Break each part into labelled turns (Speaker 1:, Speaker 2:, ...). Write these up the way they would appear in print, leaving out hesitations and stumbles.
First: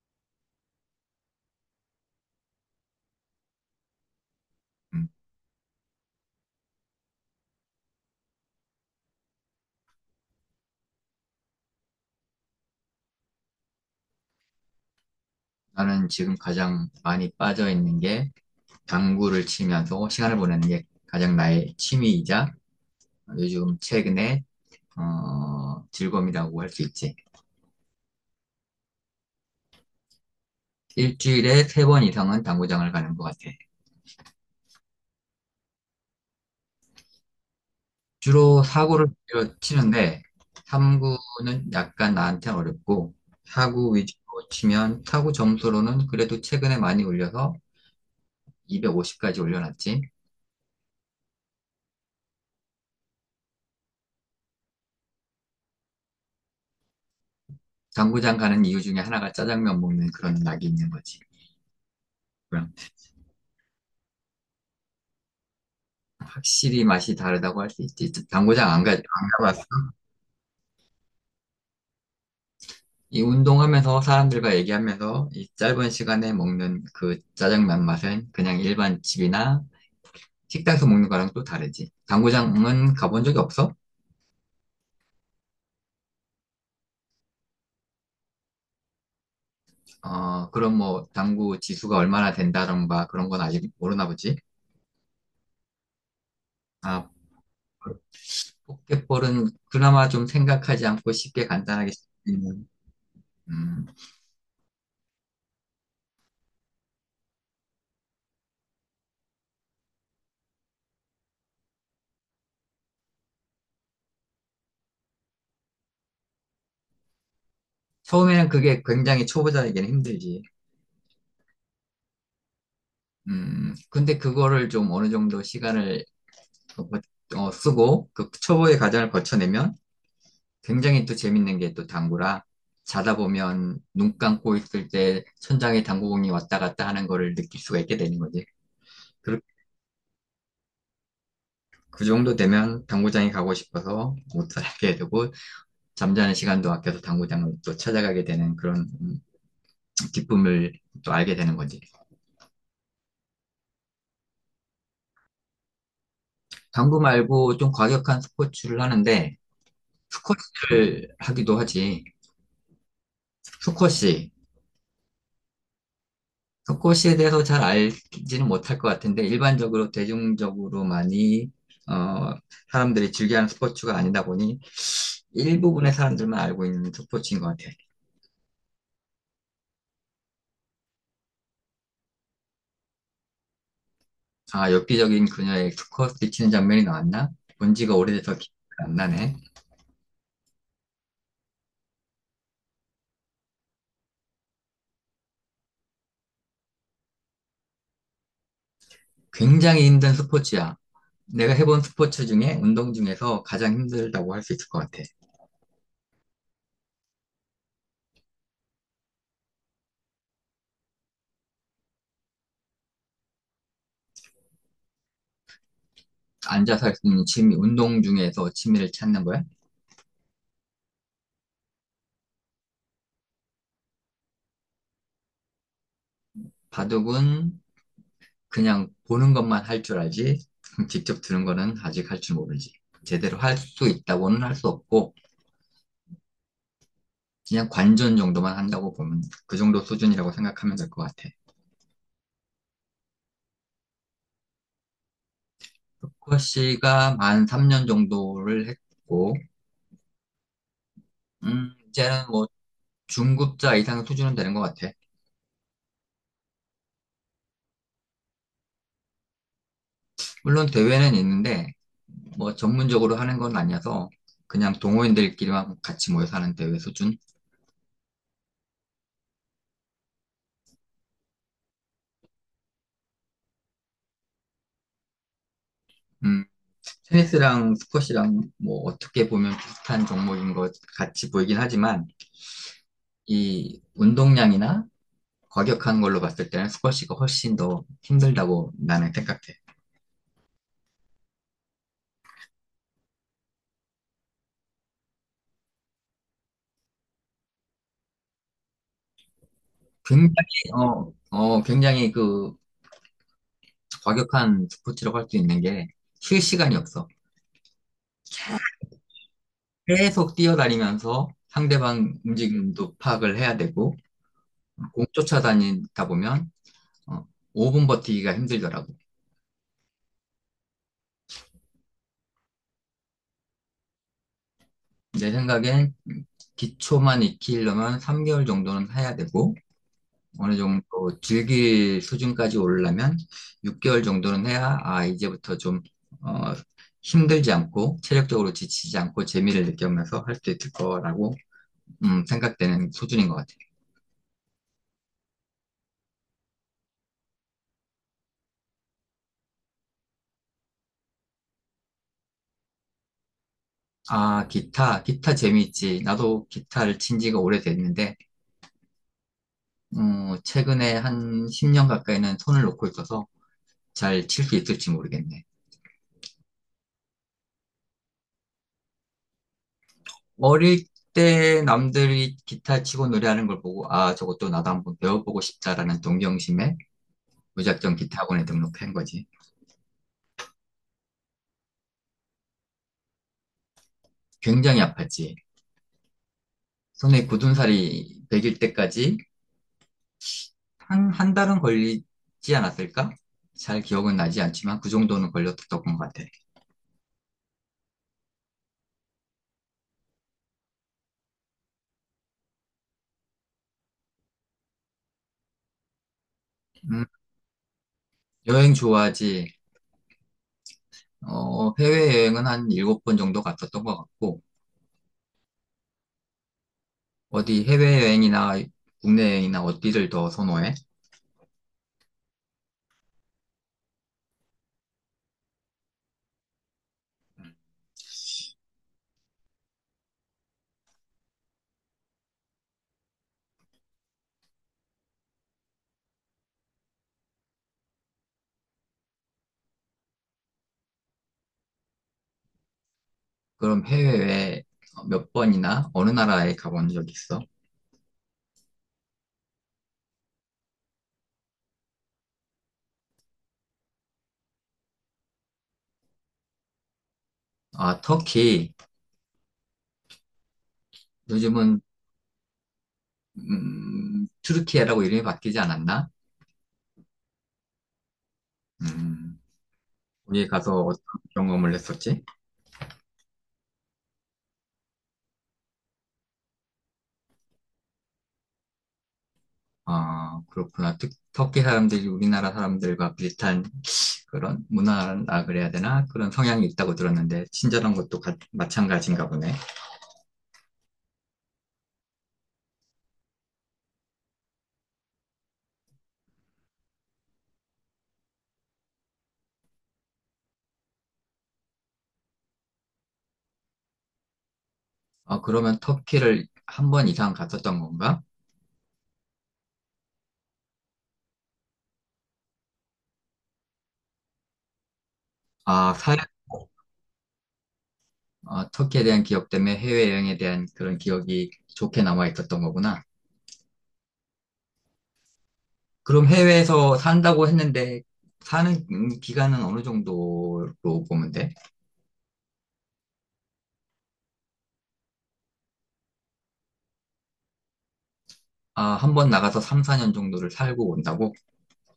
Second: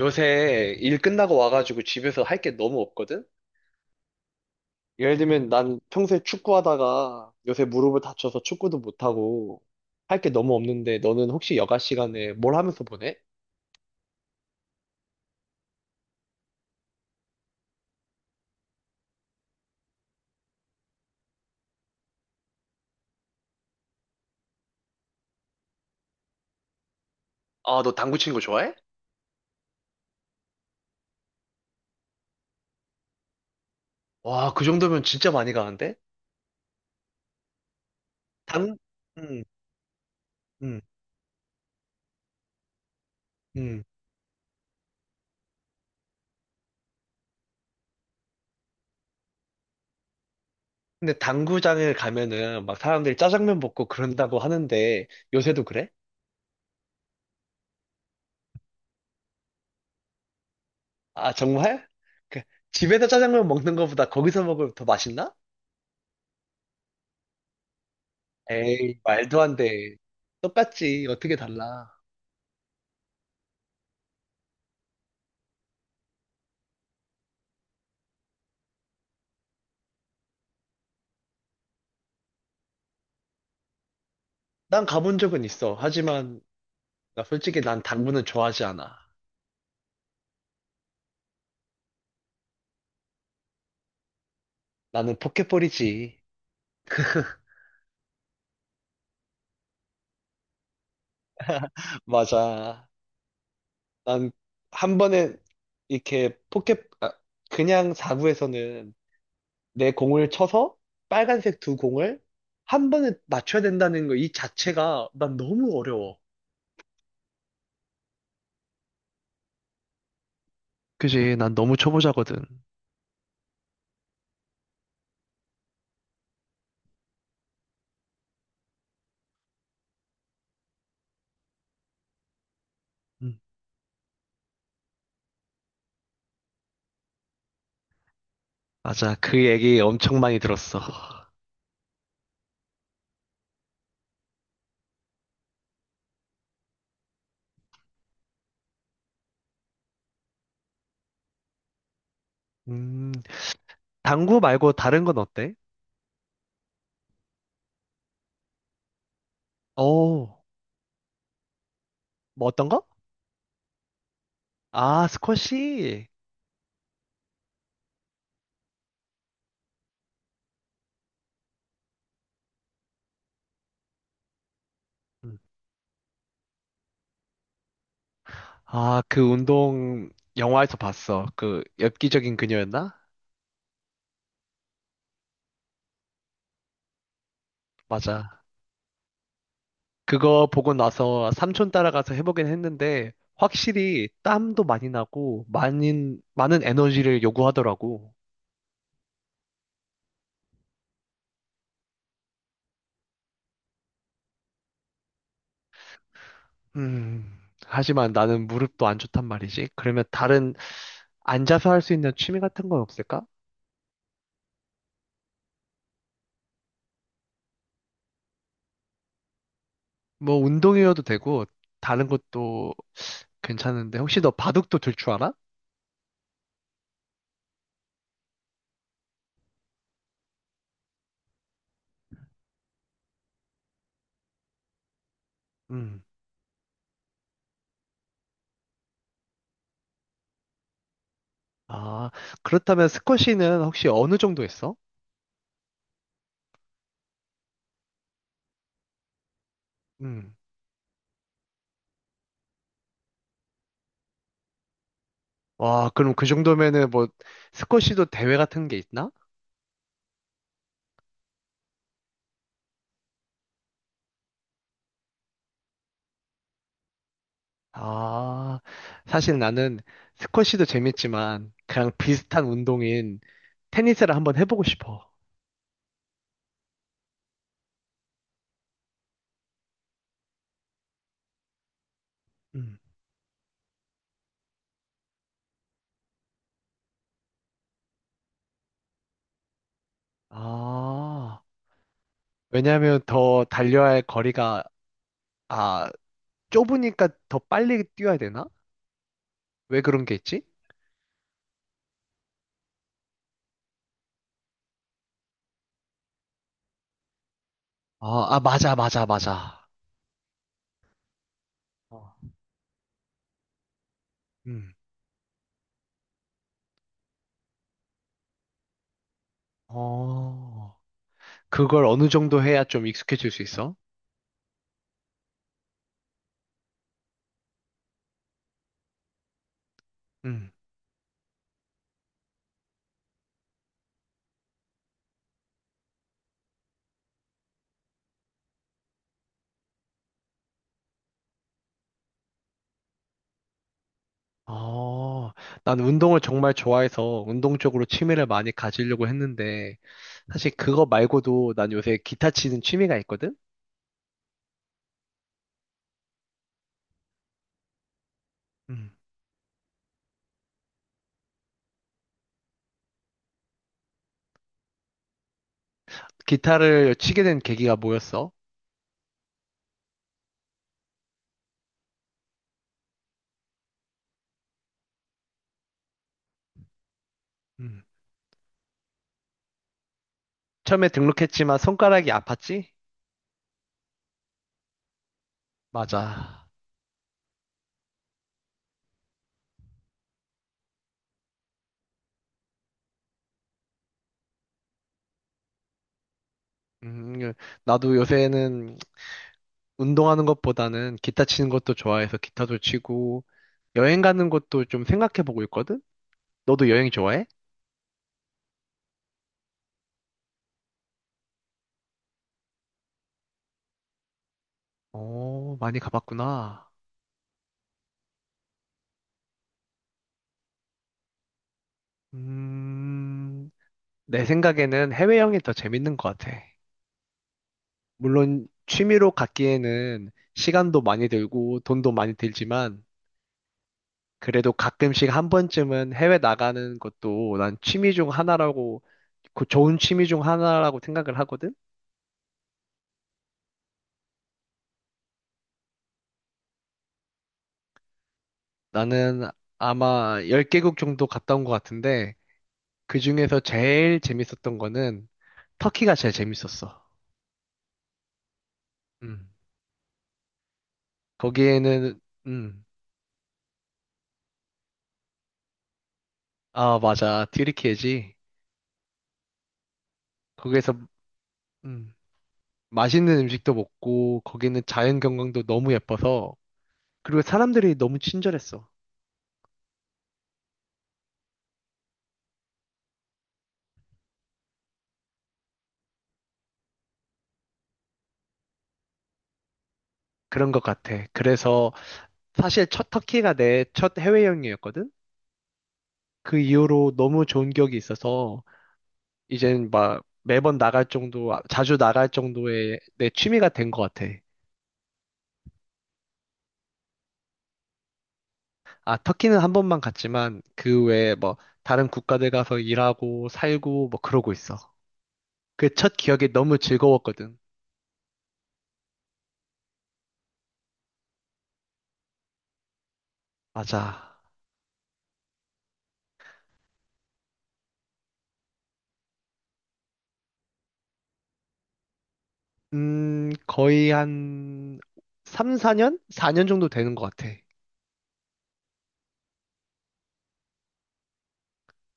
Speaker 1: 요새 일 끝나고 와가지고 집에서 할 게 너무 없거든?
Speaker 2: 음,
Speaker 1: 예를 들면 난 평소에 축구하다가 요새 무릎을 다쳐서 축구도 못하고 할 게 너무 없는데 너는 혹시 여가 시간에 뭘 하면서 보내?
Speaker 2: 나는 지금 가장 많이 빠져 있는 게 당구를 치면서 시간을 보내는 게 가장 나의 취미이자 요즘 최근에 즐거움이라고 할 수 있지.
Speaker 1: 아, 너 당구 치는 거 좋아해?
Speaker 2: 일주일에 세 번 이상은 당구장을 가는 것 같아.
Speaker 1: 와, 그 정도면 진짜 많이 가는데?
Speaker 2: 주로
Speaker 1: 당,
Speaker 2: 사구를
Speaker 1: 음,
Speaker 2: 치는데
Speaker 1: 음,
Speaker 2: 삼구는 약간 나한테 어렵고
Speaker 1: 음.
Speaker 2: 사구 위주로 치면 사구 점수로는 그래도 최근에 많이 올려서 250까지 올려놨지.
Speaker 1: 근데 당구장을 가면은 막 사람들이 짜장면 먹고 그런다고 하는데 요새도 그래?
Speaker 2: 당구장 가는 이유 중에 하나가 짜장면 먹는 그런 낙이 있는 거지.
Speaker 1: 아, 정말? 그,
Speaker 2: 그럼
Speaker 1: 집에서 짜장면 먹는 거보다 거기서 먹으면 더 맛있나?
Speaker 2: 확실히 맛이 다르다고 할 수 있지. 당구장 안 가, 안
Speaker 1: 에이, 말도 안
Speaker 2: 가봤어.
Speaker 1: 돼. 똑같지. 어떻게 달라.
Speaker 2: 이 운동하면서 사람들과 얘기하면서 이 짧은 시간에 먹는 그 짜장면 맛은 그냥 일반 집이나 식당에서 먹는 거랑 또 다르지. 당구장은 가본 적이 없어?
Speaker 1: 난 가본 적은 있어. 하지만, 나 솔직히 난 당구는 좋아하지 않아.
Speaker 2: 그럼 뭐 당구 지수가 얼마나 된다던가 그런 건 아직 모르나 보지.
Speaker 1: 나는 포켓볼이지.
Speaker 2: 아, 포켓볼은 그나마 좀 생각하지 않고 쉽게 간단하게 쓸수 있는,
Speaker 1: 맞아.
Speaker 2: 음,
Speaker 1: 난 한 번에 이렇게 포켓, 그냥 사구에서는 내 공을 쳐서 빨간색 두 공을 한 번에 맞춰야 된다는 거 이 자체가 난 너무 어려워.
Speaker 2: 처음에는 그게 굉장히 초보자에게는 힘들지.
Speaker 1: 그지, 난 너무 초보자거든.
Speaker 2: 근데 그거를 좀 어느 정도 시간을 쓰고 그 초보의 과정을 거쳐내면 굉장히 또 재밌는 게 또 당구라 자다
Speaker 1: 음,
Speaker 2: 보면 눈 감고 있을 때 천장에 당구공이 왔다 갔다 하는 거를 느낄 수가 있게 되는 거지.
Speaker 1: 맞아,
Speaker 2: 그,
Speaker 1: 그 얘기 엄청 많이 들었어.
Speaker 2: 그 정도 되면 당구장에 가고 싶어서 못 살게 되고 잠자는 시간도 아껴서 당구장을 또 찾아가게 되는 그런 기쁨을 또 알게 되는 거지.
Speaker 1: 음, 당구 말고 다른 건 어때?
Speaker 2: 당구 말고 좀 과격한 스포츠를 하는데
Speaker 1: 어,
Speaker 2: 스쿼시를 하기도 하지.
Speaker 1: 뭐 어떤 거?
Speaker 2: 스쿼시.
Speaker 1: 아, 스쿼시.
Speaker 2: 속고시에 대해서 잘 알지는 못할 것 같은데 일반적으로 대중적으로 많이 어, 사람들이 즐겨하는 스포츠가 아니다 보니
Speaker 1: 음.
Speaker 2: 일부분의 사람들만 알고 있는 스포츠인 것 같아.
Speaker 1: 아, 그 운동 영화에서 봤어. 그 엽기적인 그녀였나?
Speaker 2: 아, 엽기적인 그녀의 스쿼트 치는 장면이 나왔나? 본 지가 오래돼서
Speaker 1: 맞아.
Speaker 2: 기억이 안 나네.
Speaker 1: 그거 보고 나서 삼촌 따라가서 해보긴 했는데 확실히 땀도 많이 나고 많은 에너지를 요구하더라고.
Speaker 2: 굉장히 힘든 스포츠야. 내가 해본 스포츠 중에 운동 중에서 가장 힘들다고 할 수 있을 것 같아.
Speaker 1: 음. 하지만 나는 무릎도 안 좋단 말이지. 그러면 다른 앉아서 할 수 있는 취미 같은 건 없을까?
Speaker 2: 앉아서 할 수 있는 취미, 운동 중에서 취미를 찾는 거야?
Speaker 1: 뭐 운동이어도 되고 다른 것도 괜찮은데 혹시 너 바둑도 들 줄 알아?
Speaker 2: 바둑은 그냥 보는 것만 할 줄 알지, 직접 들은 거는 아직 할 줄 모르지. 제대로 할 수 있다고는 할 수 없고,
Speaker 1: 음
Speaker 2: 그냥 관전 정도만 한다고 보면 그 정도 수준이라고 생각하면 될 것 같아.
Speaker 1: 아, 그렇다면 스쿼시는 혹시 어느 정도 했어?
Speaker 2: 루커 씨가 만 3년 정도를 했고,
Speaker 1: 음.
Speaker 2: 이제는 뭐 중급자 이상 수준은 되는 것 같아.
Speaker 1: 와, 그럼 그 정도면은 뭐 스쿼시도 대회 같은 게 있나?
Speaker 2: 물론 대회는 있는데, 뭐 전문적으로 하는 건 아니어서 그냥 동호인들끼리만 같이 모여서 하는 대회 수준?
Speaker 1: 아, 사실 나는 스쿼시도 재밌지만 그냥 비슷한 운동인 테니스를 한번 해보고 싶어.
Speaker 2: 음, 체스랑 스쿼시랑 뭐 어떻게 보면 비슷한 종목인 것 같이 보이긴 하지만
Speaker 1: 음.
Speaker 2: 이 운동량이나 과격한 걸로 봤을 때는 스쿼시가 훨씬 더 힘들다고 나는 생각해.
Speaker 1: 아, 왜냐하면 더 달려야 할 거리가 아, 좁으니까 더 빨리 뛰어야 되나? 왜 그런 게
Speaker 2: 굉장히
Speaker 1: 있지?
Speaker 2: 굉장히 그 과격한 스포츠라고 할 수 있는 게 쉴 시간이 없어.
Speaker 1: 아, 아 맞아, 맞아, 맞아.
Speaker 2: 계속 뛰어다니면서
Speaker 1: 어.
Speaker 2: 상대방 움직임도 파악을 해야 되고
Speaker 1: 음.
Speaker 2: 공 쫓아다니다 보면 어, 5분 버티기가 힘들더라고.
Speaker 1: 어. 그걸 어느 정도 해야 좀 익숙해질 수 있어?
Speaker 2: 내 생각엔 기초만 익히려면 3개월 정도는 해야 되고,
Speaker 1: 음.
Speaker 2: 어느 정도 즐길 수준까지 오르려면 6개월 정도는 해야, 아, 이제부터 좀, 어, 힘들지 않고, 체력적으로 지치지 않고, 재미를 느끼면서 할 수 있을 거라고, 생각되는 수준인 것 같아요.
Speaker 1: 어, 난 운동을 정말 좋아해서 운동 쪽으로 취미를 많이 가지려고 했는데, 사실 그거 말고도 난 요새 기타 치는 취미가 있거든?
Speaker 2: 아, 기타, 기타 재미있지. 나도 기타를 친 지가 오래됐는데,
Speaker 1: 음.
Speaker 2: 최근에 한 10년 가까이는 손을 놓고 있어서 잘 칠 수 있을지 모르겠네.
Speaker 1: 기타를 치게 된 계기가 뭐였어?
Speaker 2: 어릴 때 남들이 기타 치고 노래하는 걸 보고, 아, 저것도 나도 한번 배워보고 싶다라는 동경심에
Speaker 1: 음.
Speaker 2: 무작정 기타 학원에 등록한 거지.
Speaker 1: 처음에 등록했지만 손가락이 아팠지?
Speaker 2: 굉장히 아팠지.
Speaker 1: 맞아.
Speaker 2: 손에 굳은 살이 배길 때까지 한, 한 달은 걸리지 않았을까? 잘 기억은 나지 않지만 그 정도는 걸렸던 것 같아.
Speaker 1: 음, 나도 요새는 운동하는 것보다는 기타 치는 것도 좋아해서 기타도 치고, 여행 가는 것도 좀 생각해보고 있거든? 너도 여행
Speaker 2: 음,
Speaker 1: 좋아해?
Speaker 2: 여행 좋아하지. 해외여행은 한 일곱 번 정도 갔었던 것 같고,
Speaker 1: 많이 가봤구나.
Speaker 2: 어디 해외여행이나 국내 여행이나 어디를 더 선호해?
Speaker 1: 음, 내 생각에는 해외여행이 더 재밌는 것 같아. 물론 취미로 갖기에는 시간도 많이 들고 돈도 많이 들지만 그래도 가끔씩 한 번쯤은 해외 나가는 것도 난 취미 중 하나라고, 그 좋은 취미 중 하나라고 생각을 하거든?
Speaker 2: 그럼 해외에 몇 번이나 어느 나라에 가본 적 있어?
Speaker 1: 나는 아마 10개국 정도 갔다 온 것 같은데 그 중에서 제일 재밌었던 거는 터키가 제일 재밌었어.
Speaker 2: 아, 터키.
Speaker 1: 음.
Speaker 2: 요즘은
Speaker 1: 거기에는, 음.
Speaker 2: 튀르키예라고 이름이 바뀌지 않았나?
Speaker 1: 아, 맞아. 튀르키예지.
Speaker 2: 음, 거기
Speaker 1: 거기에서
Speaker 2: 가서 어떤 경험을
Speaker 1: 음,
Speaker 2: 했었지?
Speaker 1: 맛있는 음식도 먹고 거기는 자연 경관도 너무 예뻐서 그리고 사람들이 너무 친절했어.
Speaker 2: 아, 그렇구나. 터키 사람들이 우리나라 사람들과 비슷한 그런 문화라 그래야 되나? 그런 성향이 있다고 들었는데 친절한 것도 마찬가지인가 보네.
Speaker 1: 그런 것 같아. 그래서 사실 첫 터키가 내 첫 해외여행이었거든. 그 이후로 너무 좋은 기억이 있어서 이젠 막 매번 나갈 정도, 자주 나갈 정도의 내 취미가 된 것 같아.
Speaker 2: 아, 그러면 터키를 한 번 이상 갔었던 건가?
Speaker 1: 아, 터키는 한 번만 갔지만 그 외에 뭐 다른 국가들 가서 일하고 살고 뭐 그러고 있어. 그
Speaker 2: 아,
Speaker 1: 첫
Speaker 2: 사회
Speaker 1: 기억이 너무 즐거웠거든.
Speaker 2: 터키에 대한 기억 때문에 해외여행에 대한 그런 기억이 좋게 남아 있었던 거구나.
Speaker 1: 맞아.
Speaker 2: 그럼 해외에서 산다고 했는데, 사는 기간은 어느 정도로 보면 돼?
Speaker 1: 거의 한 3, 4년? 4년 정도 되는 것 같아.
Speaker 2: 아, 한 번 나가서 3, 4년 정도를 살고 온다고?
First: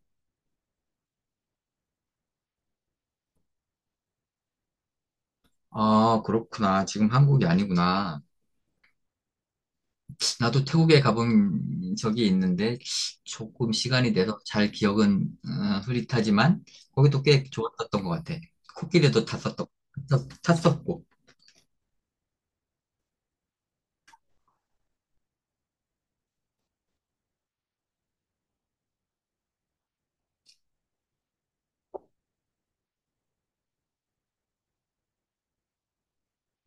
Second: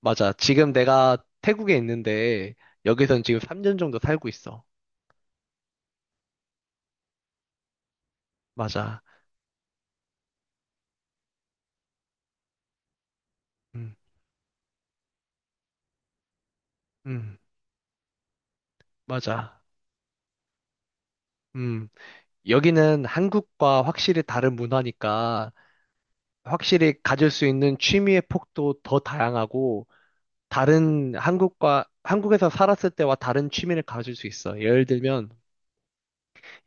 Speaker 1: 맞아. 지금 내가 태국에 있는데, 여기선 지금 3년 정도 살고 있어.
Speaker 2: 아, 그렇구나. 지금 한국이 아니구나.
Speaker 1: 맞아.
Speaker 2: 나도 태국에 가본 적이 있는데, 조금
Speaker 1: 음,
Speaker 2: 시간이 돼서 잘 기억은 흐릿하지만, 거기도
Speaker 1: 음,
Speaker 2: 꽤 좋았었던 것 같아. 코끼리도
Speaker 1: 맞아.
Speaker 2: 탔었던, 탔었고.
Speaker 1: 음, 여기는 한국과 확실히 다른 문화니까, 확실히 가질 수 있는 취미의 폭도 더 다양하고, 다른 한국과, 한국에서 살았을 때와 다른 취미를 가질 수 있어. 예를 들면,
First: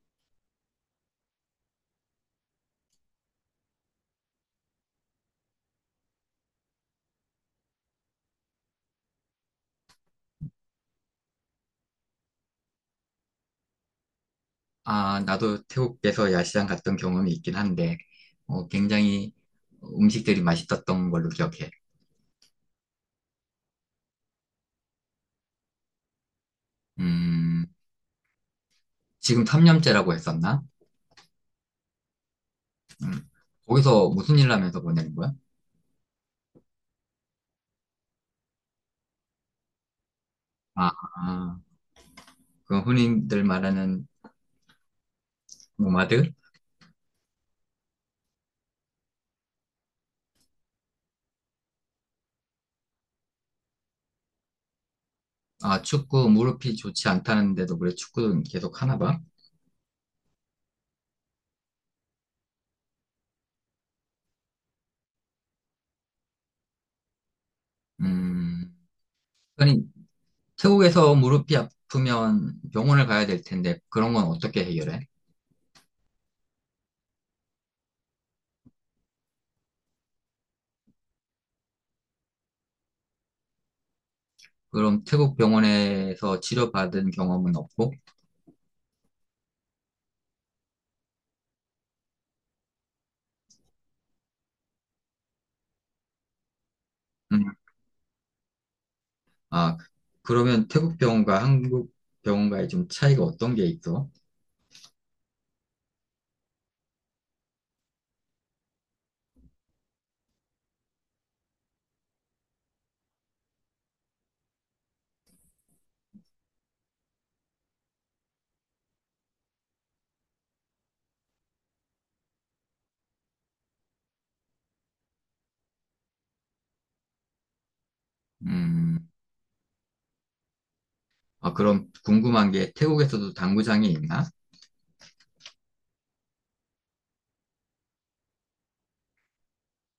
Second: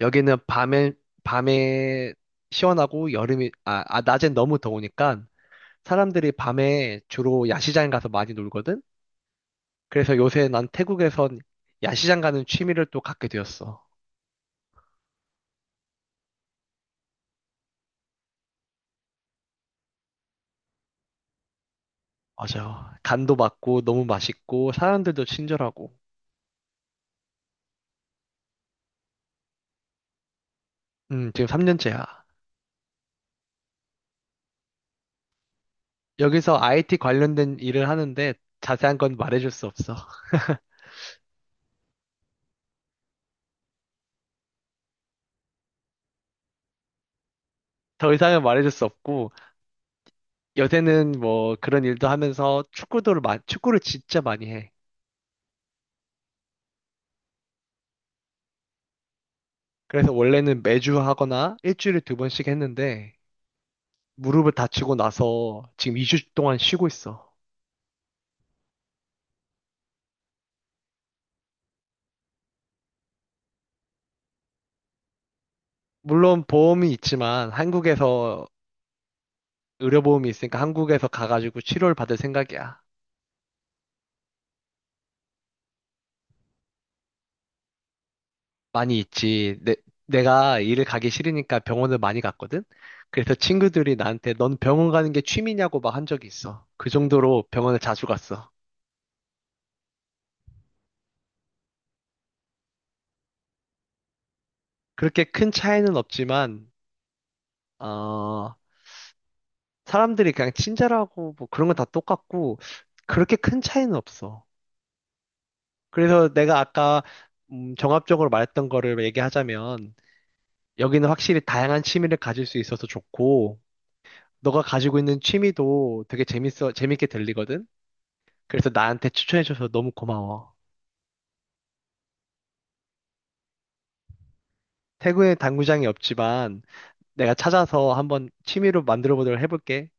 Speaker 1: 여기는 밤에, 밤에 시원하고 여름이, 낮엔 너무 더우니까 사람들이 밤에 주로 야시장 가서 많이 놀거든? 그래서 요새 난 태국에선 야시장 가는 취미를 또 갖게 되었어.
Speaker 2: 아, 나도 태국에서 야시장 갔던 경험이 있긴 한데, 굉장히 음식들이 맛있었던 걸로 기억해.
Speaker 1: 맞아. 간도 맞고 너무 맛있고 사람들도 친절하고.
Speaker 2: 음, 지금 3년째라고 했었나?
Speaker 1: 지금 3년째야.
Speaker 2: 음, 거기서 무슨 일 하면서 보내는 거야?
Speaker 1: 여기서 IT 관련된 일을 하는데 자세한 건 말해줄 수 없어.
Speaker 2: 아, 아, 그 흔히들 말하는 노마드?
Speaker 1: 더 이상은 말해줄 수 없고 요새는 뭐 그런 일도 하면서 축구를 진짜 많이 해.
Speaker 2: 아, 축구 무릎이 좋지 않다는데도 그래 축구는 계속 하나 봐?
Speaker 1: 그래서 원래는 매주 하거나 일주일에 두 번씩 했는데 무릎을 다치고 나서 지금 2주 동안 쉬고 있어.
Speaker 2: 음, 아니, 태국에서 무릎이 아프면 병원을 가야 될 텐데, 그런 건 어떻게 해결해?
Speaker 1: 물론 보험이 있지만 한국에서 의료보험이 있으니까 한국에서 가가지고 치료를 받을 생각이야.
Speaker 2: 그럼 태국 병원에서 치료받은 경험은 없고?
Speaker 1: 많이 있지. 내가 일을 가기 싫으니까 병원을 많이 갔거든. 그래서 친구들이 나한테 넌 병원 가는 게 취미냐고 막 한 적이 있어. 그 정도로
Speaker 2: 음,
Speaker 1: 병원을 자주 갔어.
Speaker 2: 아, 그러면 태국 병원과 한국 병원과의 좀 차이가 어떤 게 있어?
Speaker 1: 그렇게 큰 차이는 없지만 어, 사람들이 그냥 친절하고 뭐 그런 건 다 똑같고 그렇게 큰 차이는 없어. 그래서 내가 아까 종합적으로 말했던 거를 얘기하자면 여기는 확실히 다양한 취미를 가질 수 있어서 좋고 너가 가지고 있는 취미도 되게 재밌어 재밌게 들리거든. 그래서
Speaker 2: 음,
Speaker 1: 나한테 추천해줘서 너무 고마워.
Speaker 2: 아, 그럼 궁금한 게 태국에서도 당구장이 있나?
Speaker 1: 태국에 당구장이 없지만 내가 찾아서 한번 취미로 만들어 보도록 해볼게.